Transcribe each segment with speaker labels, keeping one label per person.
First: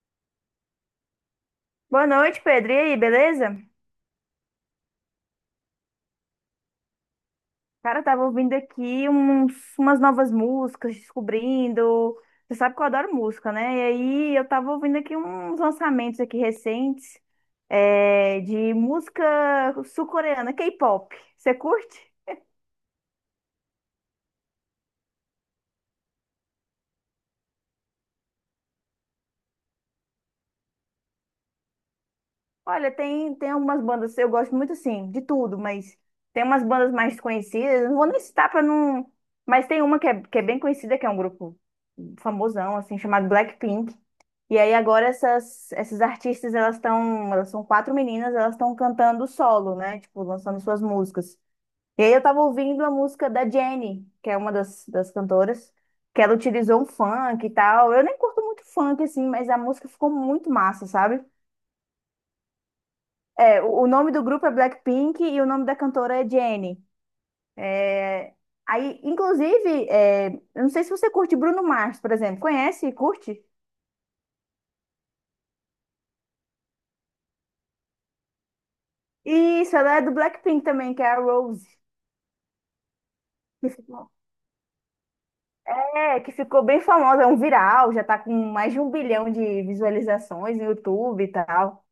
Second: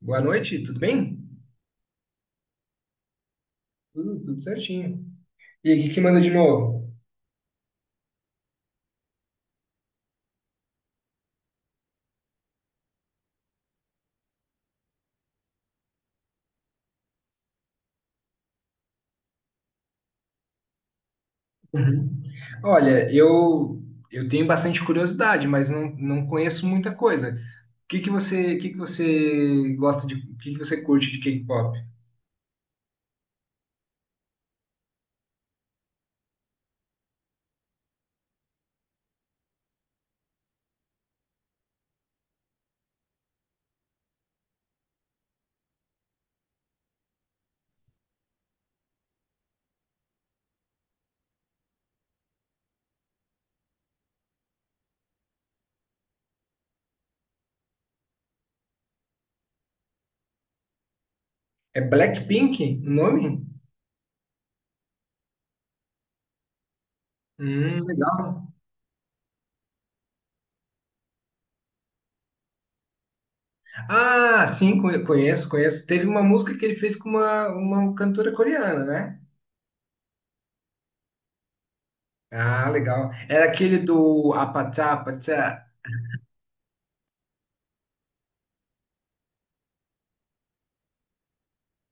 Speaker 1: Boa noite, tudo bem?
Speaker 2: Boa noite, Pedro. E aí, beleza?
Speaker 1: Tudo certinho. E aí, o que que manda de novo?
Speaker 2: Cara, eu tava ouvindo aqui umas novas músicas, descobrindo. Você sabe que eu adoro música, né? E aí eu tava ouvindo aqui uns lançamentos aqui recentes, de música sul-coreana, K-pop. Você curte?
Speaker 1: Uhum. Olha, eu tenho bastante curiosidade, mas não conheço muita coisa. O que que você curte de K-pop?
Speaker 2: Olha, tem algumas bandas, eu gosto muito assim, de tudo, mas tem umas bandas mais conhecidas, não vou nem citar pra não. Mas tem uma que é bem conhecida, que é um grupo famosão, assim, chamado Blackpink. E aí agora essas artistas, elas são quatro meninas, elas estão cantando solo, né? Tipo, lançando suas músicas. E aí eu tava ouvindo a música da Jennie, que é uma das cantoras, que ela utilizou um funk e tal. Eu nem curto muito funk, assim, mas a música ficou muito massa, sabe?
Speaker 1: É Blackpink o nome?
Speaker 2: É, o nome do grupo é Blackpink e o nome da cantora é Jennie. É,
Speaker 1: Legal.
Speaker 2: aí, inclusive, eu não sei se você curte Bruno Mars, por exemplo. Conhece e curte?
Speaker 1: Ah, sim, conheço, conheço. Teve uma música que ele fez com uma cantora coreana, né?
Speaker 2: Isso, ela é do Blackpink também, que é a Rose.
Speaker 1: Ah, legal. Era
Speaker 2: Que
Speaker 1: aquele
Speaker 2: ficou,
Speaker 1: do Apatá, Apatá.
Speaker 2: que ficou bem famosa, é um viral, já tá com mais de 1 bilhão de visualizações no YouTube e tal.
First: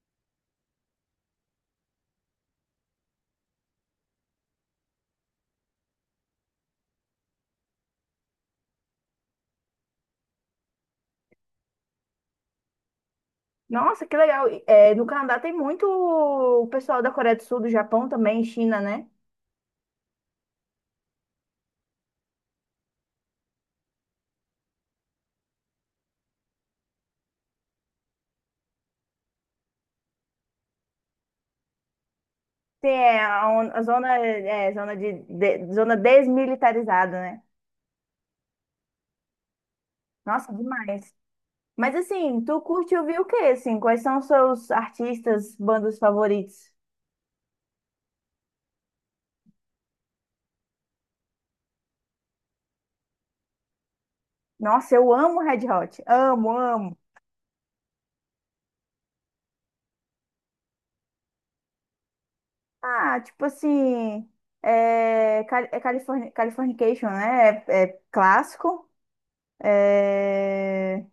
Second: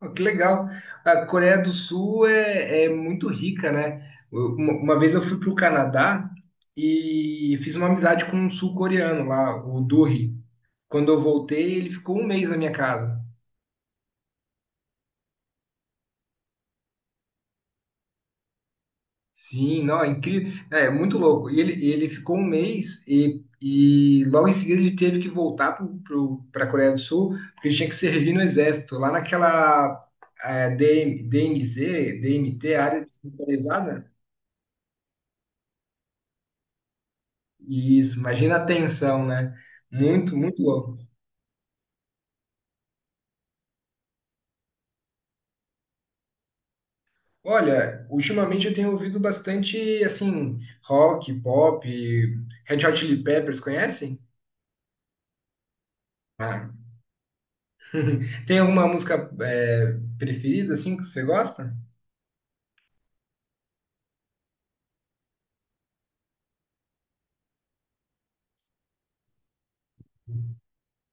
Speaker 1: Pô, que legal. A Coreia do Sul é muito rica, né? Uma vez eu fui para o Canadá e fiz uma amizade com um sul-coreano lá, o Duri. Quando eu voltei, ele ficou um mês na minha casa.
Speaker 2: Nossa, que legal. É, no Canadá tem muito o pessoal da Coreia do Sul, do Japão também, China, né?
Speaker 1: Sim, não, é incrível. É muito louco. E ele ficou um mês e logo em seguida ele teve que voltar para a Coreia do Sul, porque ele tinha que servir no exército, lá naquela DM, DMZ, DMT,
Speaker 2: Tem
Speaker 1: área
Speaker 2: a, a
Speaker 1: desmilitarizada.
Speaker 2: zona, zona, zona desmilitarizada, né?
Speaker 1: Isso, imagina a tensão, né? Muito,
Speaker 2: Nossa,
Speaker 1: muito louco.
Speaker 2: demais. Mas assim, tu curte ouvir o quê, assim? Quais são os seus artistas, bandas favoritos?
Speaker 1: Olha, ultimamente eu tenho ouvido bastante, assim, rock, pop, Red Hot Chili Peppers, conhece?
Speaker 2: Nossa, eu amo Red Hot. Amo,
Speaker 1: Ah.
Speaker 2: amo.
Speaker 1: Tem alguma música preferida, assim, que você gosta?
Speaker 2: Ah, tipo assim, Californication, né? É, é clássico. É.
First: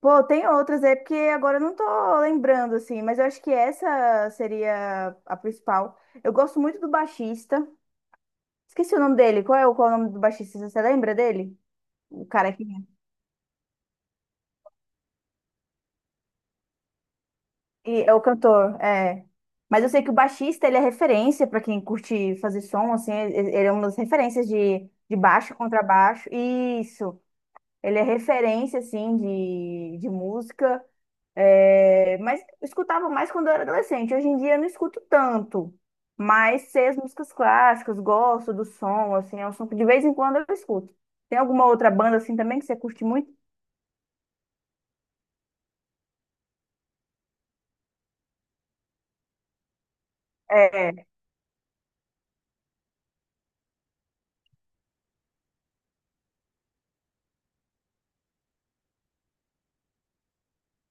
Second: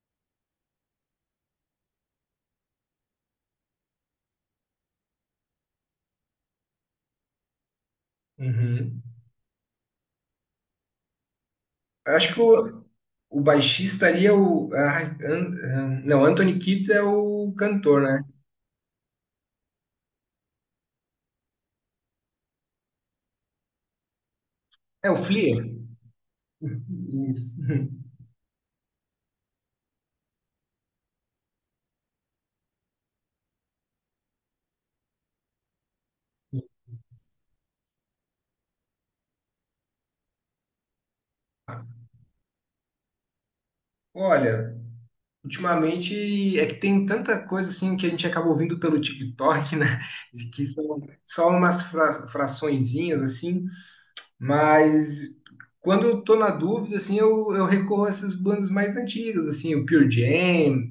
Speaker 2: Pô, tem outras, é porque agora eu não tô lembrando, assim, mas eu acho que essa seria a principal. Eu gosto muito do baixista. Esqueci o
Speaker 1: Uhum.
Speaker 2: nome dele. Qual é o nome do baixista? Você lembra dele?
Speaker 1: Eu
Speaker 2: O
Speaker 1: acho que
Speaker 2: cara que.
Speaker 1: o baixista ali é o, ai, ah, não, Anthony Kiedis é o cantor,
Speaker 2: E é o
Speaker 1: né?
Speaker 2: cantor, é. Mas eu sei que o baixista, ele é referência para quem curte fazer som, assim, ele é uma das referências de,
Speaker 1: É o
Speaker 2: de baixo,
Speaker 1: Flea?
Speaker 2: contrabaixo. Isso,
Speaker 1: Isso.
Speaker 2: ele é referência, assim, de música. É, mas eu escutava mais quando eu era adolescente. Hoje em dia eu não escuto tanto. Mas sei as músicas clássicas, gosto do som, assim, é um som que de vez em quando eu escuto. Tem alguma outra banda, assim, também que você curte muito?
Speaker 1: Olha, ultimamente é que tem tanta coisa assim que a gente acaba ouvindo pelo TikTok, né? De que são
Speaker 2: É,
Speaker 1: só umas fraçõezinhas assim, mas quando eu tô na dúvida, assim, eu recorro a essas bandas mais antigas, assim, o Pure Jam,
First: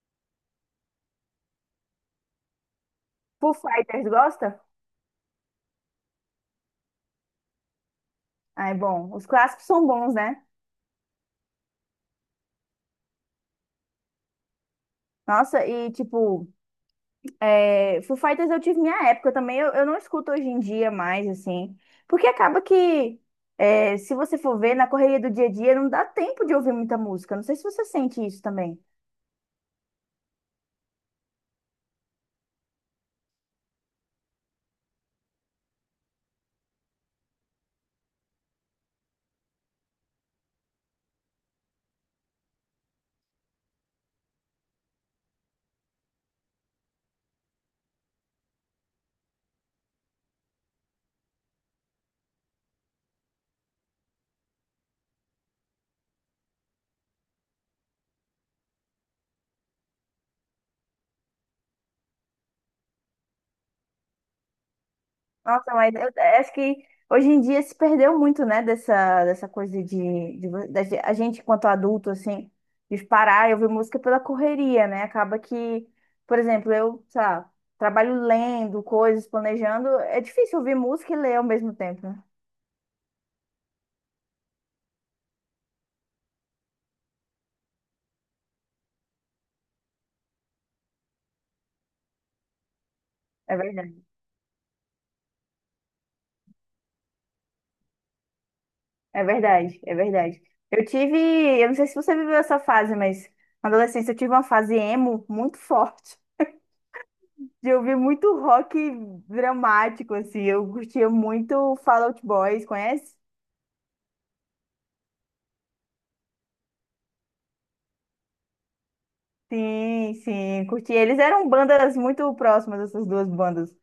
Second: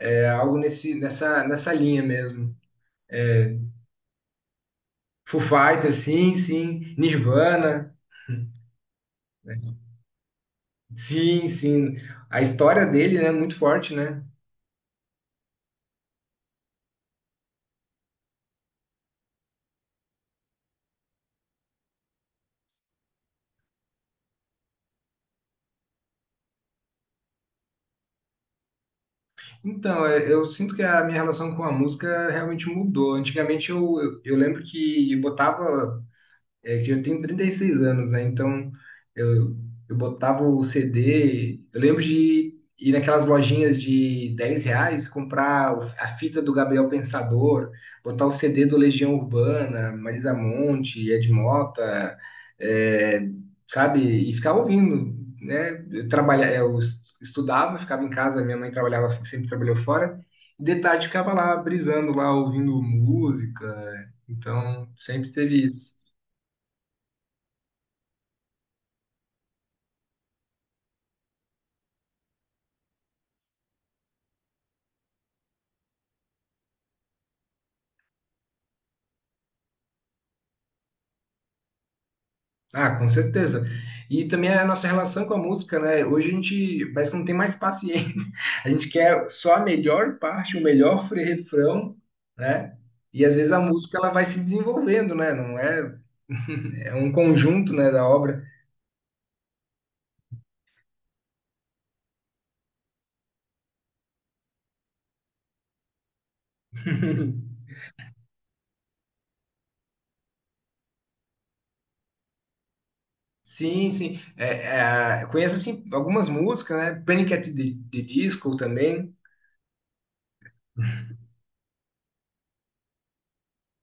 Speaker 1: algo nesse, nessa, nessa linha mesmo.
Speaker 2: Foo Fighters, gosta?
Speaker 1: Foo Fighters, sim, sim. Nirvana,
Speaker 2: Ah, é bom. Os clássicos
Speaker 1: né?
Speaker 2: são bons, né?
Speaker 1: Sim, sim. A história dele, né, é muito forte, né?
Speaker 2: Nossa, e tipo, Foo Fighters eu tive minha época também, eu não escuto hoje em dia mais, assim, porque acaba que, se você for ver, na correria do dia a dia não dá tempo de ouvir muita música, não sei se você sente isso também.
Speaker 1: Então, eu sinto que a minha relação com a música realmente mudou. Antigamente eu lembro que eu botava, é que eu tenho 36 anos, né? Então eu, eu botava o CD. Eu lembro de ir naquelas lojinhas de R$ 10, comprar a fita do Gabriel Pensador, botar o CD do Legião Urbana, Marisa Monte, Ed Mota, é, sabe? E ficar ouvindo, né? Eu trabalha, eu es- estudava, ficava em casa, minha mãe trabalhava, sempre trabalhou fora. E de tarde ficava lá, brisando lá, ouvindo música. Então sempre teve
Speaker 2: Nossa,
Speaker 1: isso.
Speaker 2: mas eu acho que hoje em dia se perdeu muito, né, dessa coisa de a gente enquanto adulto, assim, de parar e ouvir música pela correria, né, acaba que, por exemplo, eu, sei lá, trabalho lendo coisas, planejando, é difícil ouvir música e ler ao mesmo tempo, né?
Speaker 1: Ah, com certeza. E também a nossa relação com a música, né? Hoje a gente parece que não tem mais paciência. A gente quer só a melhor parte, o melhor refrão, né? E às vezes
Speaker 2: É
Speaker 1: a
Speaker 2: verdade,
Speaker 1: música ela vai se desenvolvendo, né? Não é, é um conjunto, né, da obra.
Speaker 2: é verdade, é verdade. Eu tive, eu não sei se você viveu essa fase, mas na adolescência eu tive uma fase emo muito forte. De ouvir muito rock dramático, assim. Eu curtia muito Fall Out Boys, conhece?
Speaker 1: Sim, sim. É, é, conheço assim algumas músicas, né? Panic at the Disco também.
Speaker 2: Sim, sim, curti. Eles eram bandas muito próximas, essas duas bandas.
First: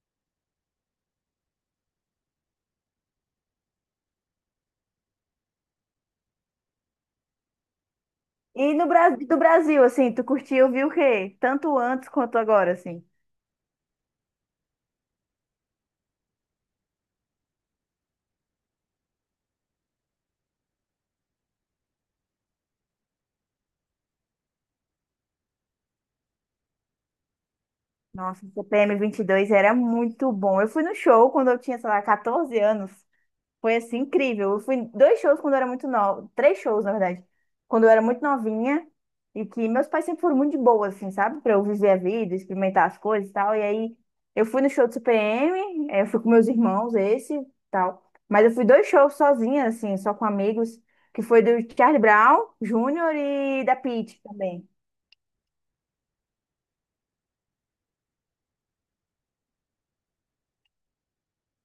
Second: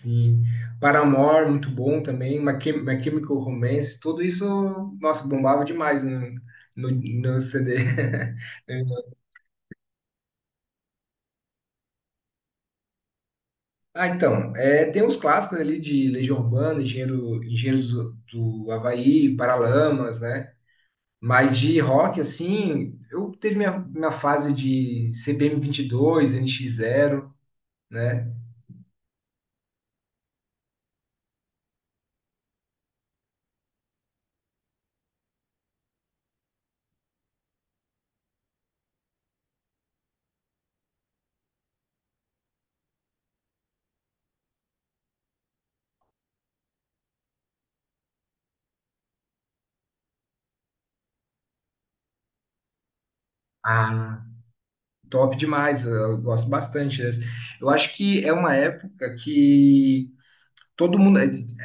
Speaker 1: Sim. Paramore, muito bom também. My Chemical Romance, tudo isso, nossa, bombava demais no CD.
Speaker 2: E no do Brasil, assim, tu curtiu, viu o quê? Tanto antes quanto agora, assim.
Speaker 1: Ah, então, tem uns clássicos ali de Legião Urbana, Engenheiros do Havaí, Paralamas, né? Mas de rock, assim, eu teve minha fase de CPM 22, NX 0, né?
Speaker 2: Nossa, o CPM 22 era muito bom. Eu fui no show quando eu tinha, sei lá, 14 anos. Foi assim incrível. Eu fui dois shows quando eu era muito nova, três shows, na verdade, quando eu era muito novinha e que meus pais sempre foram muito de boa, assim, sabe? Pra eu viver a vida, experimentar as coisas e tal. E aí eu fui no show do CPM, eu fui com meus irmãos, esse e tal. Mas eu fui dois shows sozinha, assim, só com amigos, que foi do Charlie Brown Júnior e da Pitty
Speaker 1: Ah,
Speaker 2: também.
Speaker 1: top demais, eu gosto bastante dessa. Eu acho que é uma época que todo mundo.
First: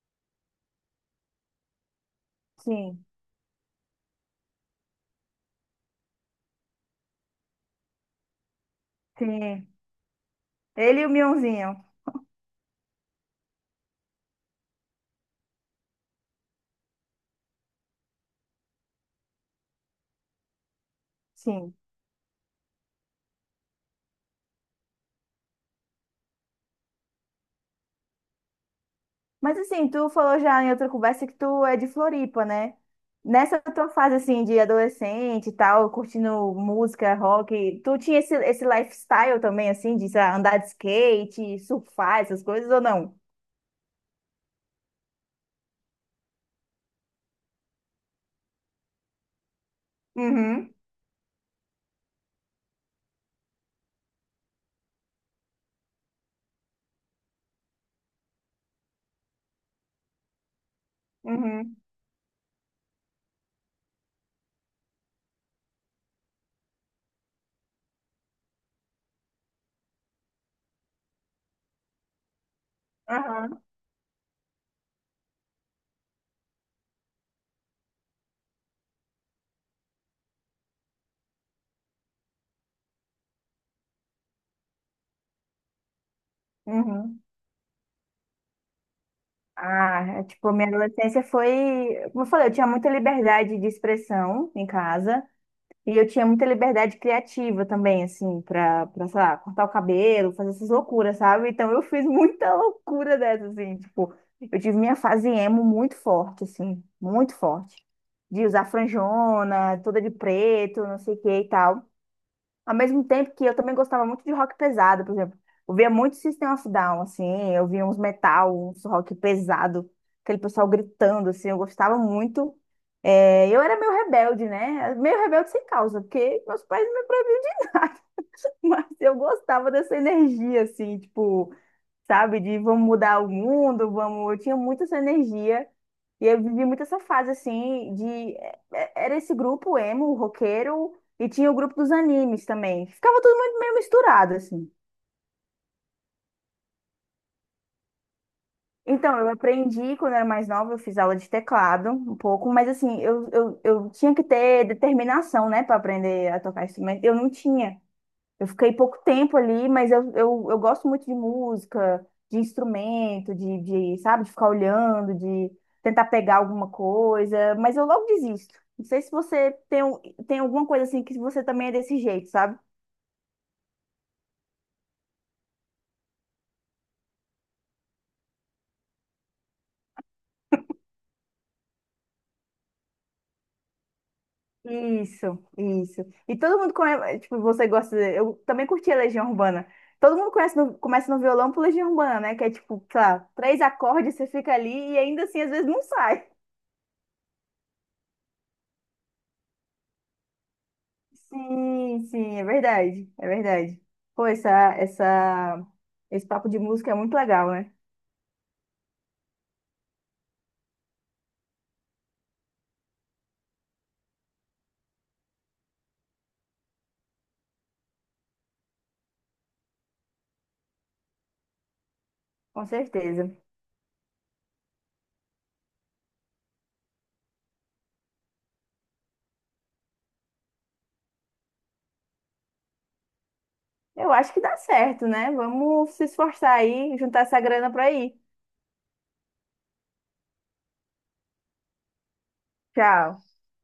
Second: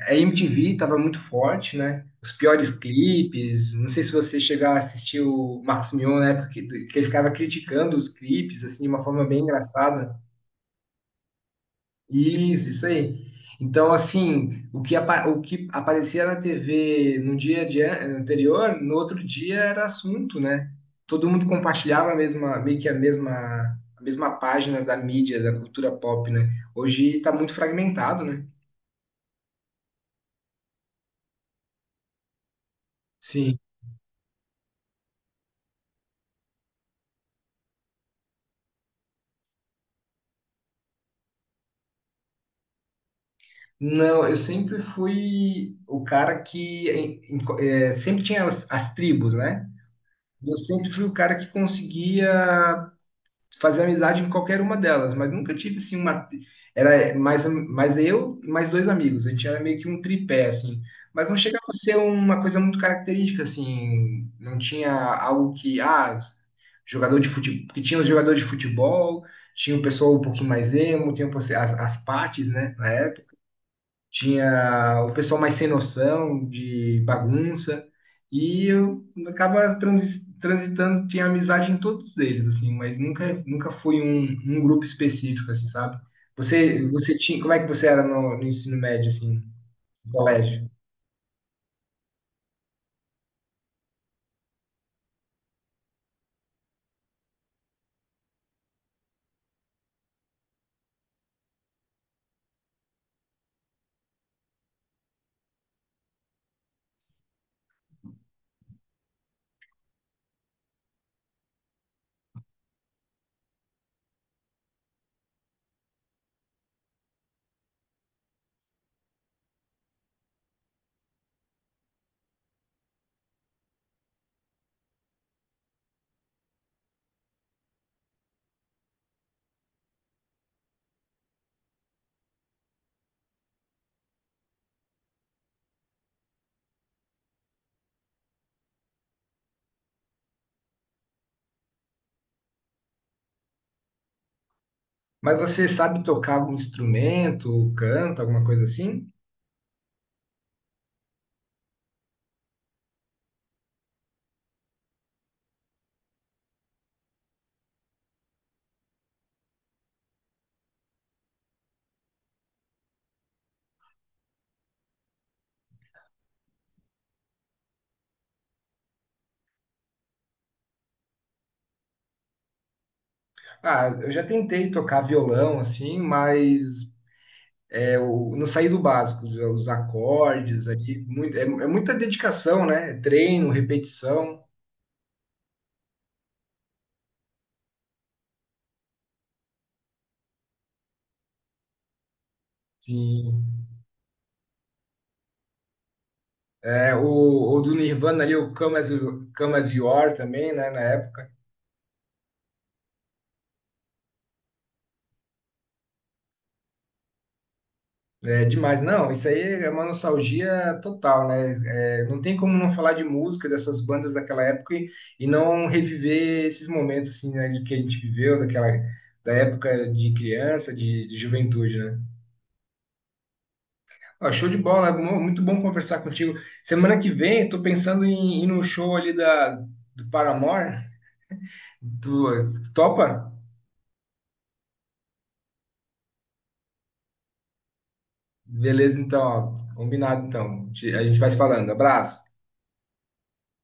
Speaker 1: A MTV estava muito forte, né? Os piores
Speaker 2: Sim,
Speaker 1: clipes. Não sei se você chegou a assistir o Marcos Mion na época que ele ficava criticando os clipes, assim, de uma forma bem
Speaker 2: sim.
Speaker 1: engraçada.
Speaker 2: Ele e o Mionzinho.
Speaker 1: Isso aí. Então, assim, o que aparecia na TV no dia de anterior, no outro dia era assunto, né? Todo mundo
Speaker 2: Sim.
Speaker 1: compartilhava a mesma, meio que a mesma página da mídia, da cultura pop, né? Hoje está muito fragmentado, né?
Speaker 2: Mas assim, tu falou já em outra conversa que tu é de Floripa, né? Nessa tua fase assim de adolescente e tal, curtindo música, rock, tu tinha esse lifestyle também assim de sei lá, andar de skate, surfar, essas coisas ou não?
Speaker 1: Não, eu sempre fui o cara que sempre tinha as tribos, né? Eu
Speaker 2: Uhum,
Speaker 1: sempre fui o cara que conseguia fazer amizade em qualquer uma delas, mas nunca tive assim uma. Era mais eu e mais dois amigos. A gente era meio que um tripé, assim. Mas não chegava a
Speaker 2: uhum,
Speaker 1: ser uma coisa muito característica, assim. Não tinha algo que. Ah, jogador de futebol. Porque tinha os jogadores de futebol, tinha o pessoal um pouquinho mais emo, tinha as partes, né? Na época
Speaker 2: aham,
Speaker 1: tinha o pessoal mais sem noção, de bagunça, e eu acaba transitando, tinha amizade em todos eles, assim, mas nunca foi um grupo específico, assim, sabe? Você
Speaker 2: uhum.
Speaker 1: como é que você era no ensino médio, assim,
Speaker 2: Ah,
Speaker 1: no
Speaker 2: é, tipo, minha
Speaker 1: colégio?
Speaker 2: adolescência foi, como eu falei, eu tinha muita liberdade de expressão em casa. E eu tinha muita liberdade criativa também, assim, pra, sei lá, cortar o cabelo, fazer essas loucuras, sabe? Então eu fiz muita loucura dessa, assim, tipo, eu tive minha fase emo muito forte, assim, muito forte. De usar franjona, toda de preto, não sei o que e tal. Ao mesmo tempo que eu também gostava muito de rock pesado, por exemplo. Eu via muito System of Down, assim, eu via uns metal, uns rock pesado, aquele pessoal gritando, assim, eu gostava muito. É, eu era meio rebelde, né? Meio rebelde sem causa, porque meus pais não me proibiam de nada, mas eu gostava dessa energia, assim, tipo, sabe, de vamos mudar o mundo, vamos. Eu tinha muito essa energia e eu vivi muito essa fase, assim, era esse grupo emo, roqueiro, e tinha o grupo dos animes também. Ficava tudo muito meio misturado, assim.
Speaker 1: Mas você sabe tocar algum instrumento, canto, alguma coisa assim?
Speaker 2: Então, eu aprendi quando eu era mais nova, eu fiz aula de teclado um pouco, mas assim, eu tinha que ter determinação, né, para aprender a tocar instrumento. Eu não tinha. Eu fiquei pouco tempo ali, mas eu gosto muito de música, de instrumento, de, sabe, de ficar olhando, de tentar pegar alguma coisa, mas eu logo desisto. Não sei se você tem, tem alguma coisa assim que você também é desse jeito, sabe?
Speaker 1: Ah, eu já tentei tocar violão, assim, mas não sair do básico, os acordes ali, muito, é muita dedicação, né? É treino, repetição.
Speaker 2: Isso, isso. E todo mundo conhece, tipo, você gosta, eu também curti a Legião Urbana. Todo mundo conhece começa no violão por Legião Urbana, né? Que é tipo, sei lá, três
Speaker 1: Sim.
Speaker 2: acordes, você fica ali e ainda assim às vezes não sai.
Speaker 1: É, o do Nirvana ali, o Come As You Are também, né? Na época.
Speaker 2: Sim, sim, é verdade, é verdade. Pô, essa, esse papo de música é muito legal, né?
Speaker 1: É demais. Não, isso aí é uma nostalgia total, né? É, não tem como não falar de música dessas bandas daquela época e não reviver esses momentos assim, né, de que a gente viveu, da época de criança, de juventude, né?
Speaker 2: Com certeza.
Speaker 1: Ah, show de bola, muito bom conversar contigo. Semana que vem, eu tô pensando em ir no show ali do Paramore. Tu topa?
Speaker 2: Eu acho que dá certo, né? Vamos se esforçar aí, juntar essa grana pra ir.
Speaker 1: Beleza, então, ó, combinado então. A gente vai se falando. Abraço.
Speaker 2: Tchau.